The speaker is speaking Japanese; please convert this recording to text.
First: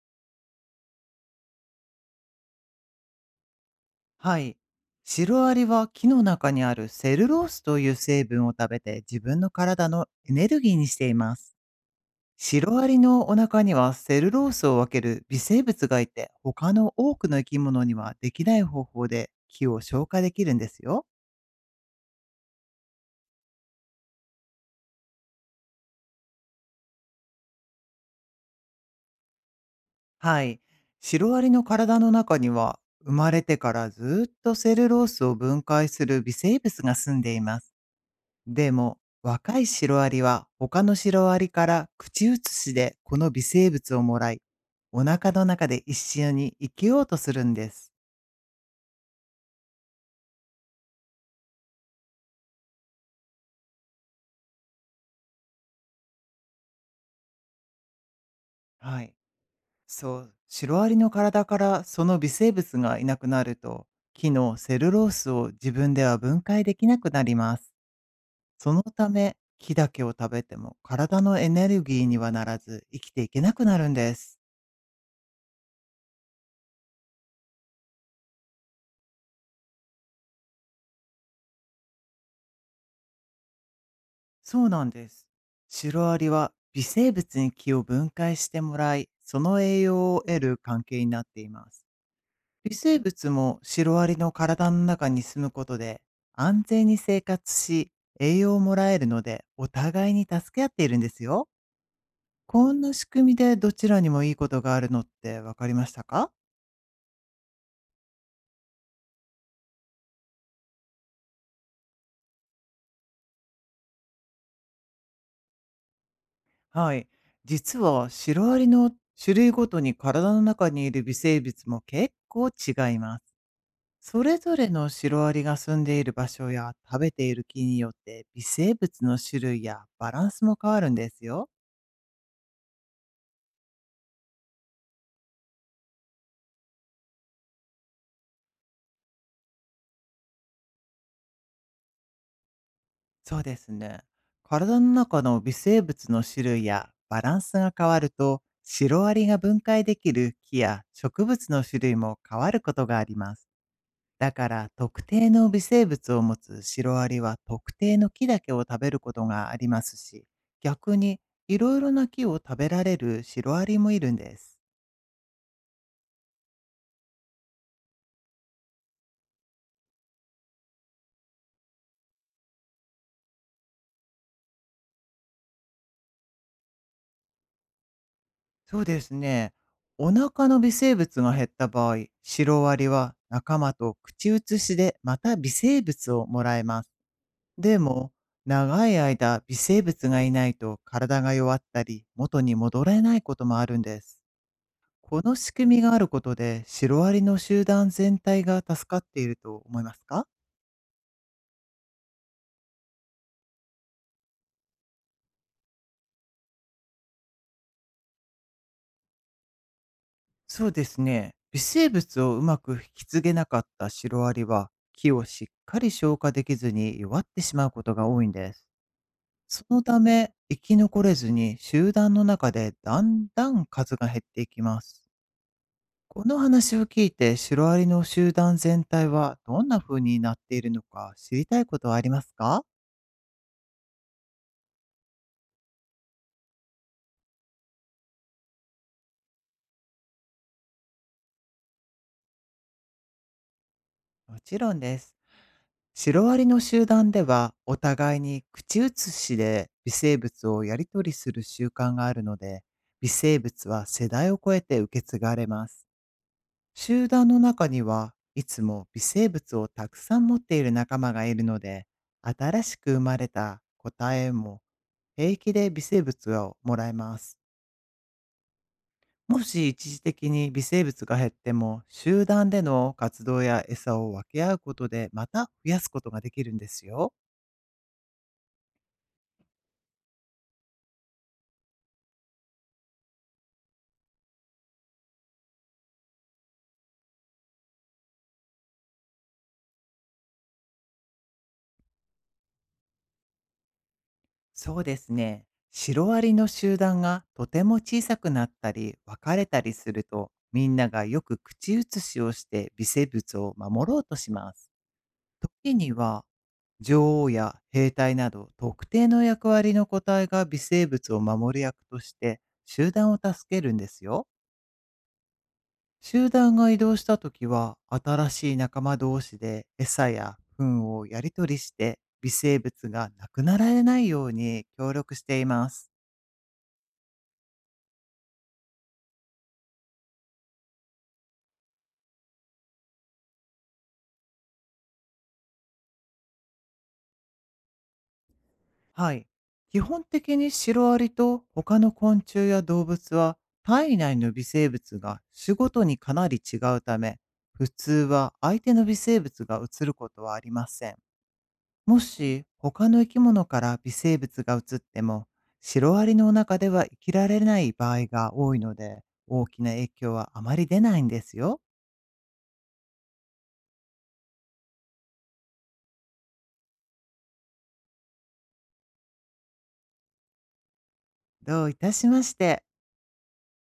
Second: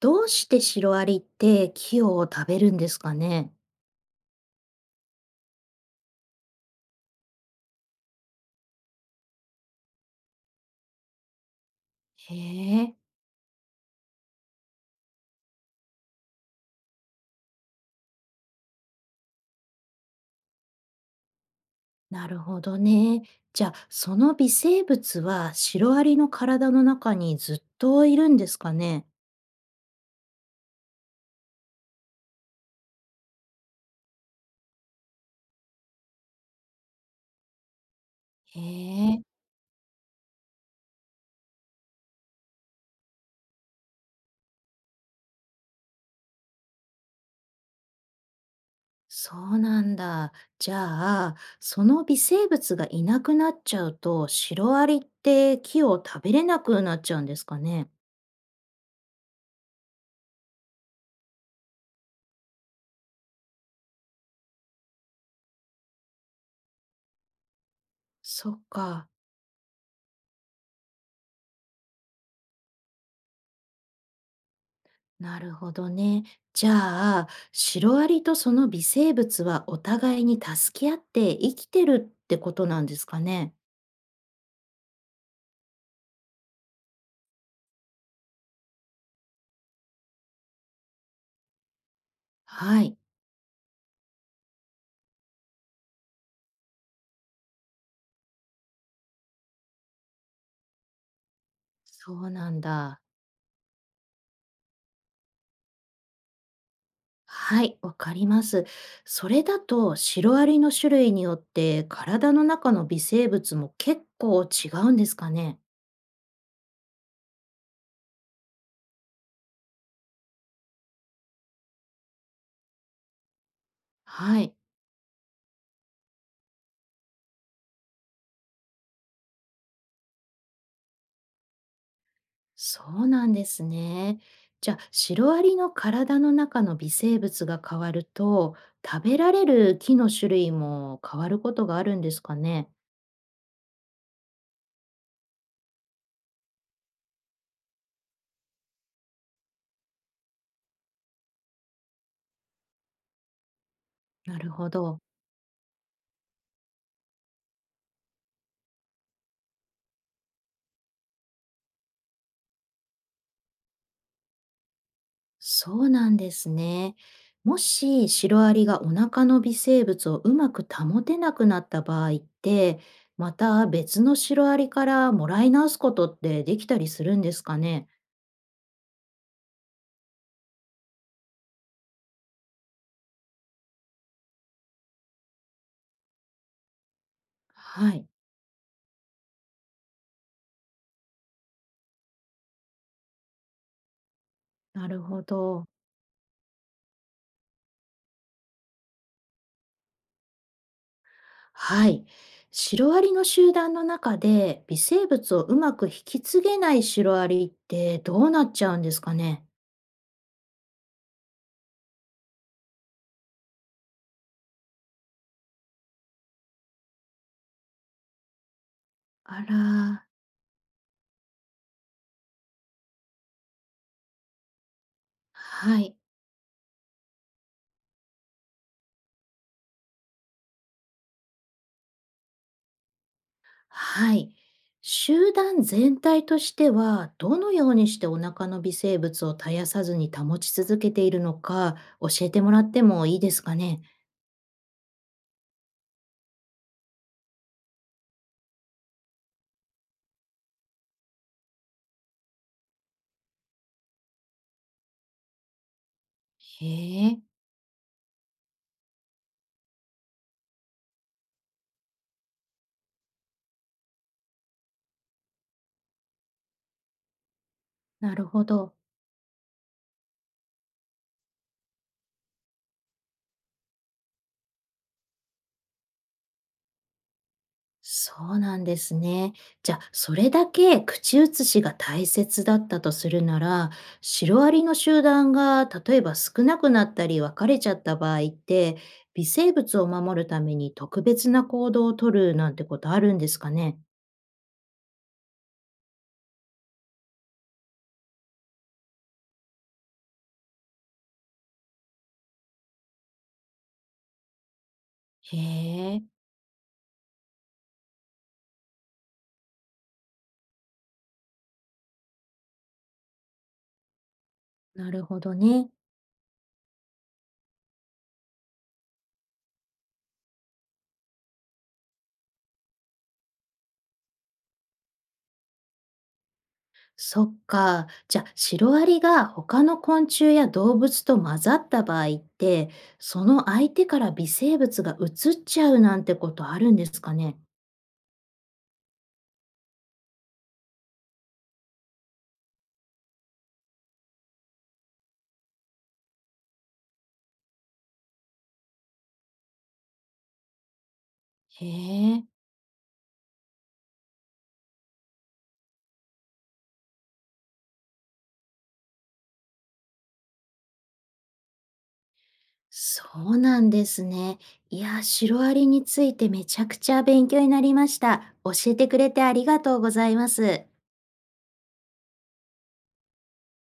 どうしてシロアリって木を食べるんですかね？はい。シロアリは木の中にあるセルロースという成分を食べて、自分の体のエネルギーにしています。へシロアえ、リのお腹にはセルロースを分ける微生物がいて、他の多くの生き物にはできない方法で木を消化できるんですよ。なるほどね。じゃあ、その微生物はシロアリの体の中にずっといるんですかね？はい。シロアリの体の中には、生まれてからずっとセルロースを分解する微生物が住んでいます。へでも、え、若いシロアリは他のシロアリから口移しでこの微生物をもらい、お腹の中で一緒に生きようとするんです。そうなんだ。じゃあ、その微生物がいなくなっちゃうと、シロアリって木を食べれなくなっちゃうんですかね？はい。そう、シロアリの体からその微生物がいなくなると、木のセルロースを自分では分解できなくなります。そっそのたか。め、木だけを食べても体のエネルギーにはならず、生きていけなくなるんです。なるほどね。じゃあ、シロアリとその微生物はお互いに助け合って生きてるってことなんですかね。そうなんです。シロアリは微生物に木を分解してもらい、その栄養を得る関係になっています。微はい、生物もシロアリの体の中に住むことで、安全に生活し、栄養をもらえるので、お互いに助け合っているんですよ。そうなんこんなだ。仕組みで、どちらにもいいことがあるのってわかりましたか？はい、わかります。それだと、シロアリの種類によって体の中の微生物も結構違うんですかね。はい。実はシロアリの種類ごとに、体の中にいる微生物も結構違います。それはい。ぞれのシロアリが住んでいる場所や食べている木によって、微生物の種類やバランスも変わるんですよ。そうなんですね。じゃあ、シロアリの体の中の微生物が変わると、食べられる木の種類も変わることがあるんですかね。そうですね。体の中の微生物の種類やバランスが変わると、シロアリが分解できる木や植物の種類も変わることがあります。だなかるら、ほど。特定の微生物を持つシロアリは特定の木だけを食べることがありますし、逆に、いろいろな木を食べられるシロアリもいるんです。そうなんですね。もしシロアリがお腹の微生物をうまく保てなくなった場合って、また別のシロアリからもらい直すことってできたりするんですかね。そうですね。お腹の微生物が減った場合、シロアリは仲間と口移しでまた微生物をもらえます。ではい、も、長い間微生物がいないと、体が弱ったり元に戻れないこともあるんです。なるこほの仕ど。組みがあることで、シロアリの集団全体が助かっていると思いますか？はい。シロアリの集団の中で微生物をうまく引き継げないシロアリってどうなっちゃうんですかね？そうですね。微生物をうまく引き継げなかったシロアリは、木をしっかり消化できずに弱ってしまうことが多いんです。あそのたら、め、生き残れずに集団の中でだんだん数が減っていきます。はい、この話を聞いて、シロアリの集団全体はどんな風になっているのか、知りたいことはありますか？はい。集団全体としてはどのようにしてお腹の微生物を絶やさずに保ち続けているのか教えてもらってもいいですかね？もちろんです。シロアリの集団では、お互いに口移しで微生物をやり取りする習慣があるので、微生物は世代を超えて受け継がれます。へ集え、団の中にはいつも微生物をたくさん持っている仲間がいるので、新しく生まれた個体も平気で微生物をもらえます。なるほど。もし一時的に微生物が減っても、集団での活動や餌を分け合うことで、また増やすことができるんですよ。そうなんですね。じゃ、あそれだけ口移しが大切だったとするなら、シロアリの集団が例えば少なくなったり別れちゃった場合って、微生物を守るために特別な行動をとるなんてことあるんですかね？そうですね。シロアリの集団がとても小さくなったり分かれたりすると、みんながよく口移しをして微生物を守ろうとします。へ時にえ、は、女王や兵隊など特定の役割の個体が微生物を守る役として、集団を助けるんですよ。なるほどね。集団が移動した時は、新しい仲間同士で餌や糞をやり取りして、微生物がなくなられないように協力しています。そっか。じゃ、あシロアリが他の昆虫や動物と混ざった場合って、その相手から微生物が移っちゃうなんてことあるんですかね？はい。基本的にシロアリと他の昆虫や動物は、体内の微生物が種ごとにかなり違うため、普通は相手の微生物が移ることはありません。へもえ、し他の生き物から微生物が移っても、シロアリの中では生きられない場合が多いので、大きな影響はあまり出ないんですよ。そうなんですね。いや、シロアリについてめちゃくちゃ勉強になりました。教えてくれてありがとうございます。どういたしまして。